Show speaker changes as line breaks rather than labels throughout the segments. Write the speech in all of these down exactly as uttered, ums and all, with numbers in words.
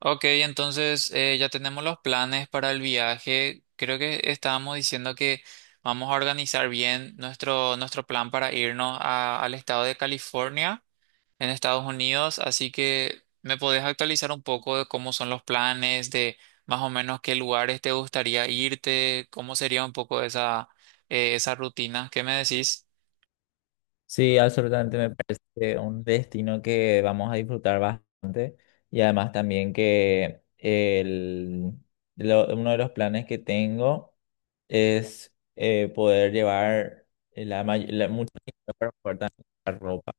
Ok, entonces eh, ya tenemos los planes para el viaje. Creo que estábamos diciendo que vamos a organizar bien nuestro, nuestro plan para irnos a- al estado de California, en Estados Unidos. Así que me podés actualizar un poco de cómo son los planes, de más o menos qué lugares te gustaría irte, cómo sería un poco esa, eh, esa rutina. ¿Qué me decís?
Sí, absolutamente me parece un destino que vamos a disfrutar bastante y además también que el, lo- uno de los planes que tengo es eh, poder llevar la, may- la- mucho dinero para poder también comprar ropa.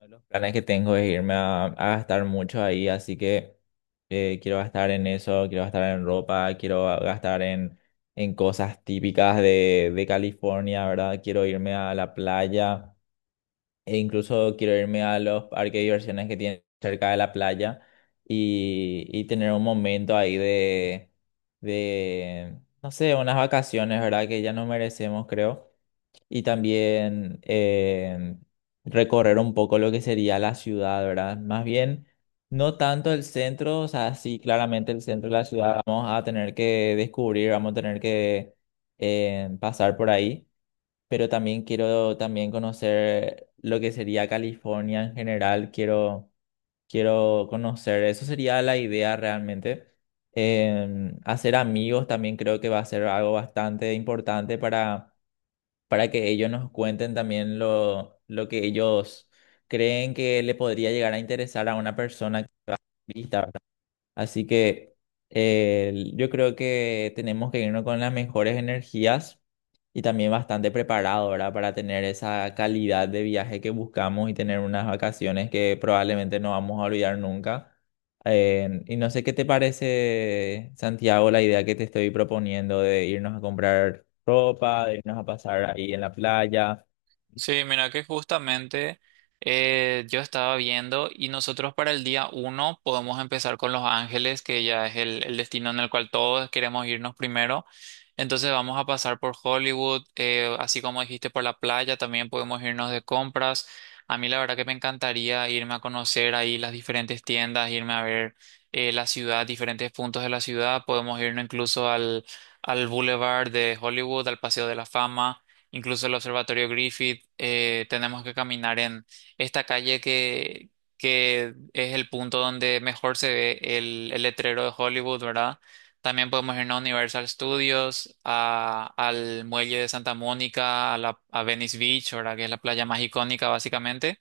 Uno de los planes que tengo es irme a, a gastar mucho ahí, así que eh, quiero gastar en eso, quiero gastar en ropa, quiero gastar en, en cosas típicas de, de California, ¿verdad? Quiero irme a la playa. E incluso quiero irme a los parques de diversiones que tienen cerca de la playa y, y tener un momento ahí de, de, no sé, unas vacaciones, ¿verdad? Que ya no merecemos, creo. Y también eh, recorrer un poco lo que sería la ciudad, ¿verdad? Más bien, no tanto el centro, o sea, sí, claramente el centro de la ciudad vamos a tener que descubrir, vamos a tener que eh, pasar por ahí, pero también quiero también conocer lo que sería California en general, quiero, quiero conocer, eso sería la idea realmente. Em, hacer amigos también creo que va a ser algo bastante importante para, para que ellos nos cuenten también lo, lo que ellos creen que le podría llegar a interesar a una persona turista. Así que eh, yo creo que tenemos que irnos con las mejores energías y también bastante preparado, ¿verdad? Para tener esa calidad de viaje que buscamos y tener unas vacaciones que probablemente no vamos a olvidar nunca. Eh, y no sé qué te parece, Santiago, la idea que te estoy proponiendo de irnos a comprar ropa, de irnos a pasar ahí en la playa.
Sí, mira que justamente eh, yo estaba viendo y nosotros para el día uno podemos empezar con Los Ángeles, que ya es el, el destino en el cual todos queremos irnos primero. Entonces vamos a pasar por Hollywood, eh, así como dijiste por la playa, también podemos irnos de compras. A mí la verdad que me encantaría irme a conocer ahí las diferentes tiendas, irme a ver eh, la ciudad, diferentes puntos de la ciudad. Podemos irnos incluso al, al Boulevard de Hollywood, al Paseo de la Fama, incluso el Observatorio Griffith. Eh, tenemos que caminar en esta calle que, que es el punto donde mejor se ve el, el letrero de Hollywood, ¿verdad? También podemos irnos a Universal Studios, a- al muelle de Santa Mónica, a, la, a Venice Beach, ¿verdad? Que es la playa más icónica básicamente.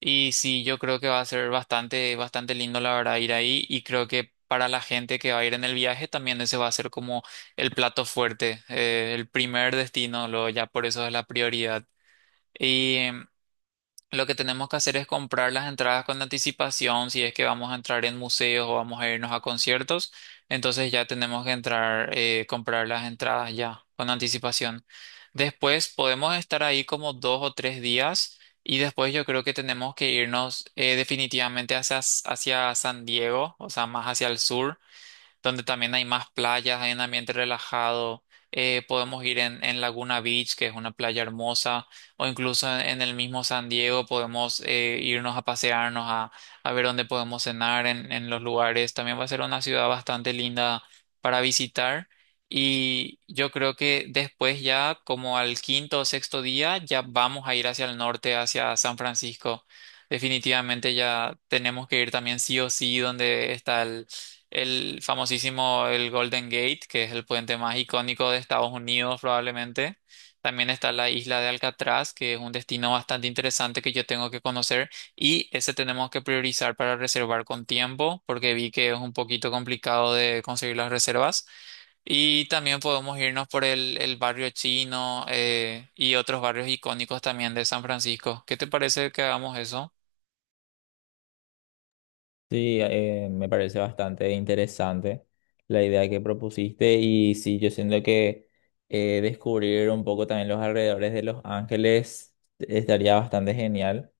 Y sí, yo creo que va a ser bastante, bastante lindo la verdad ir ahí, y creo que para la gente que va a ir en el viaje también ese va a ser como el plato fuerte, eh, el primer destino, luego ya por eso es la prioridad. Lo que tenemos que hacer es comprar las entradas con anticipación, si es que vamos a entrar en museos o vamos a irnos a conciertos, entonces ya tenemos que entrar, eh, comprar las entradas ya con anticipación. Después podemos estar ahí como dos o tres días, y después yo creo que tenemos que irnos eh, definitivamente hacia, hacia San Diego, o sea, más hacia el sur, donde también hay más playas, hay un ambiente relajado. Eh, podemos ir en, en Laguna Beach, que es una playa hermosa, o incluso en, en el mismo San Diego podemos eh, irnos a pasearnos, a, a ver dónde podemos cenar en, en los lugares. También va a ser una ciudad bastante linda para visitar. Y yo creo que después ya, como al quinto o sexto día, ya vamos a ir hacia el norte, hacia San Francisco. Definitivamente ya tenemos que ir también sí o sí donde está el famosísimo el Golden Gate, que es el puente más icónico de Estados Unidos probablemente. También está la isla de Alcatraz, que es un destino bastante interesante que yo tengo que conocer, y ese tenemos que priorizar para reservar con tiempo porque vi que es un poquito complicado de conseguir las reservas. Y también podemos irnos por el, el barrio chino, eh, y otros barrios icónicos también de San Francisco. ¿Qué te parece que hagamos eso?
Sí, eh, me parece bastante interesante la idea que propusiste y sí, yo siento que eh, descubrir un poco también los alrededores de Los Ángeles estaría bastante genial.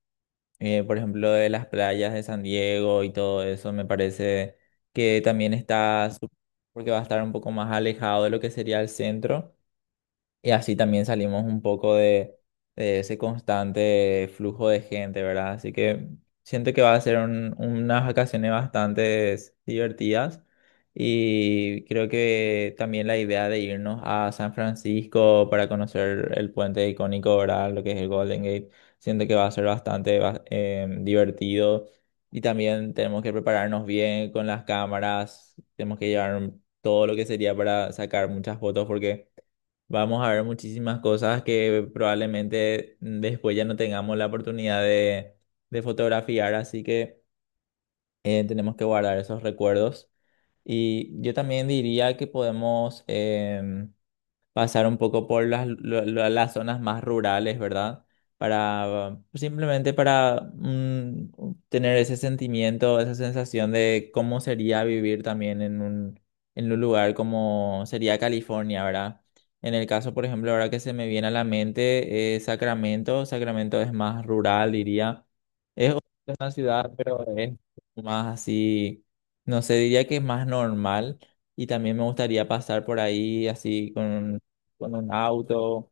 Eh, por ejemplo, de las playas de San Diego y todo eso, me parece que también está, su- porque va a estar un poco más alejado de lo que sería el centro. Y así también salimos un poco de, de ese constante flujo de gente, ¿verdad? Así que siento que va a ser un- unas vacaciones bastante divertidas. Y creo que también la idea de irnos a San Francisco para conocer el puente icónico, ¿verdad? Lo que es el Golden Gate, siento que va a ser bastante va- eh, divertido. Y también tenemos que prepararnos bien con las cámaras, tenemos que llevar todo lo que sería para sacar muchas fotos porque vamos a ver muchísimas cosas que probablemente, mm, después ya no tengamos la oportunidad de, de fotografiar, así que eh, tenemos que guardar esos recuerdos. Y yo también diría que podemos, em, pasar un poco por las, lo- lo- las zonas más rurales, ¿verdad? Para simplemente para mm, tener ese sentimiento, esa sensación de cómo sería vivir también en un, en un lugar como sería California, ¿verdad? En el caso, por ejemplo, ahora que se me viene a la mente, eh, Sacramento, Sacramento es más rural, diría. Es una ciudad, pero es más así, no sé, diría que es más normal y también me gustaría pasar por ahí así con, con un auto,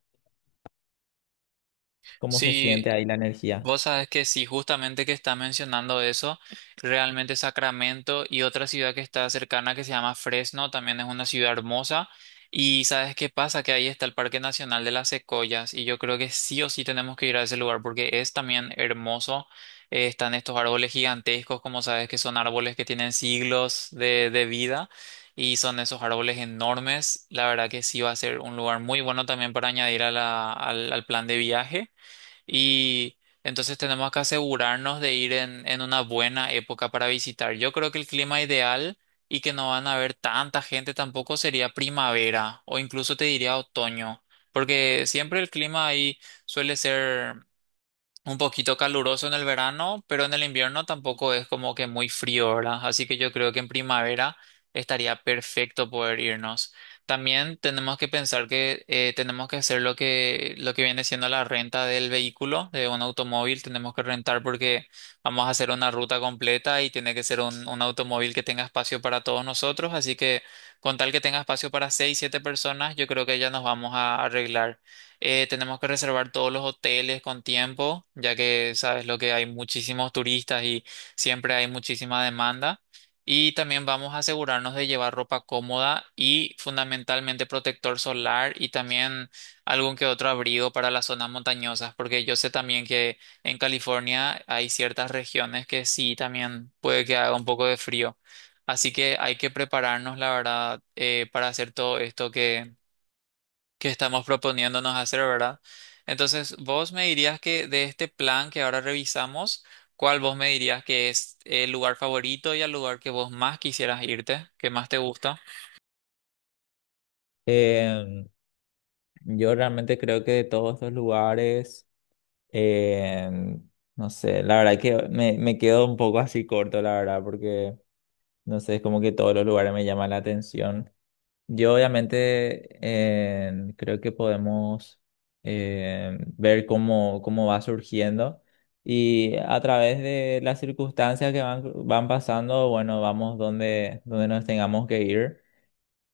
cómo se
Sí.
siente ahí la energía.
Vos sabés que sí, justamente que está mencionando eso, realmente Sacramento y otra ciudad que está cercana que se llama Fresno, también es una ciudad hermosa. Y sabes qué pasa, que ahí está el Parque Nacional de las Secoyas, y yo creo que sí o sí tenemos que ir a ese lugar porque es también hermoso. Eh, están estos árboles gigantescos, como sabes que son árboles que tienen siglos de, de vida, y son esos árboles enormes. La verdad que sí va a ser un lugar muy bueno también para añadir a la- al al plan de viaje. Y entonces tenemos que asegurarnos de ir en, en una buena época para visitar. Yo creo que el clima ideal y que no van a haber tanta gente tampoco sería primavera, o incluso te diría otoño, porque siempre el clima ahí suele ser un poquito caluroso en el verano, pero en el invierno tampoco es como que muy frío, ¿verdad? Así que yo creo que en primavera estaría perfecto poder irnos. También tenemos que pensar que eh, tenemos que hacer lo que, lo que viene siendo la renta del vehículo, de un automóvil. Tenemos que rentar porque vamos a hacer una ruta completa, y tiene que ser un, un automóvil que tenga espacio para todos nosotros. Así que con tal que tenga espacio para seis, siete personas, yo creo que ya nos vamos a arreglar. Eh, tenemos que reservar todos los hoteles con tiempo, ya que sabes lo que hay muchísimos turistas, y siempre hay muchísima demanda. Y también vamos a asegurarnos de llevar ropa cómoda y fundamentalmente protector solar, y también algún que otro abrigo para las zonas montañosas, porque yo sé también que en California hay ciertas regiones que sí también puede que haga un poco de frío. Así que hay que prepararnos, la verdad, eh, para hacer todo esto que estamos proponiéndonos hacer, ¿verdad? Entonces, vos me dirías que de este plan que ahora revisamos, ¿cuál vos me dirías que es el lugar favorito y el lugar que vos más quisieras irte, que más te gusta?
Em, yo realmente creo que de todos estos lugares, em, no sé, la verdad que me, me quedo un poco así corto, la verdad, porque no sé, es como que todos los lugares me llaman la atención. Yo obviamente eh, creo que podemos eh, ver cómo, cómo va surgiendo y a través de las circunstancias que van, van pasando, bueno, vamos donde, donde nos tengamos que ir.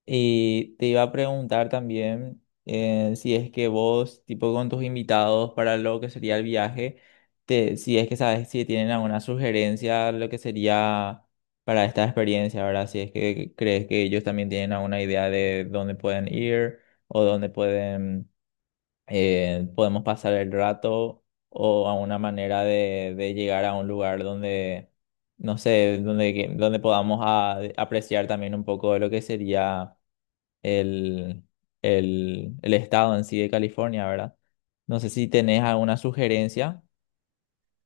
Y te iba a preguntar también eh, si es que vos, tipo con tus invitados para lo que sería el viaje, te, si es que sabes si tienen alguna sugerencia lo que sería para esta experiencia, ¿verdad? Si es que crees que ellos también tienen alguna idea de dónde pueden ir o dónde pueden, eh, podemos pasar el rato o alguna manera de, de llegar a un lugar donde, no sé, donde, que- donde podamos a- apreciar también un poco de lo que sería el, el, el estado en sí de California, ¿verdad? No sé si tenés alguna sugerencia.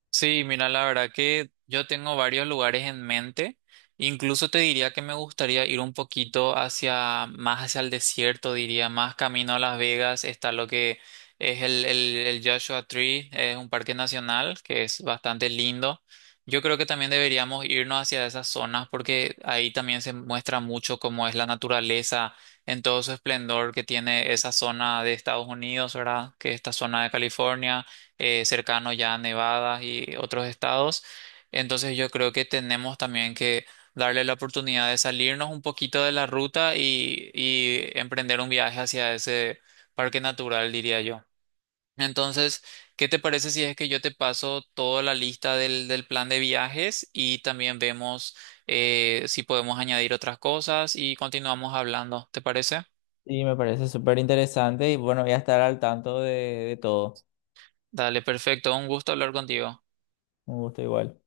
Sí, mira, la verdad que yo tengo varios lugares en mente. Incluso te diría que me gustaría ir un poquito hacia, más hacia el desierto, diría, más camino a Las Vegas. Está lo que es el, el, el Joshua Tree, es un parque nacional que es bastante lindo. Yo creo que también deberíamos irnos hacia esas zonas porque ahí también se muestra mucho cómo es la naturaleza en todo su esplendor que tiene esa zona de Estados Unidos, ¿verdad? Que es esta zona de California. Eh, cercano ya a Nevada y otros estados. Entonces yo creo que tenemos también que darle la oportunidad de salirnos un poquito de la ruta, y, y emprender un viaje hacia ese parque natural, diría yo. Entonces, ¿qué te parece si es que yo te paso toda la lista del, del plan de viajes y también vemos eh, si podemos añadir otras cosas y continuamos hablando? ¿Te parece?
Sí, me parece súper interesante y bueno, voy a estar al tanto de, de todo.
Dale, perfecto. Un gusto hablar contigo.
Un gusto igual.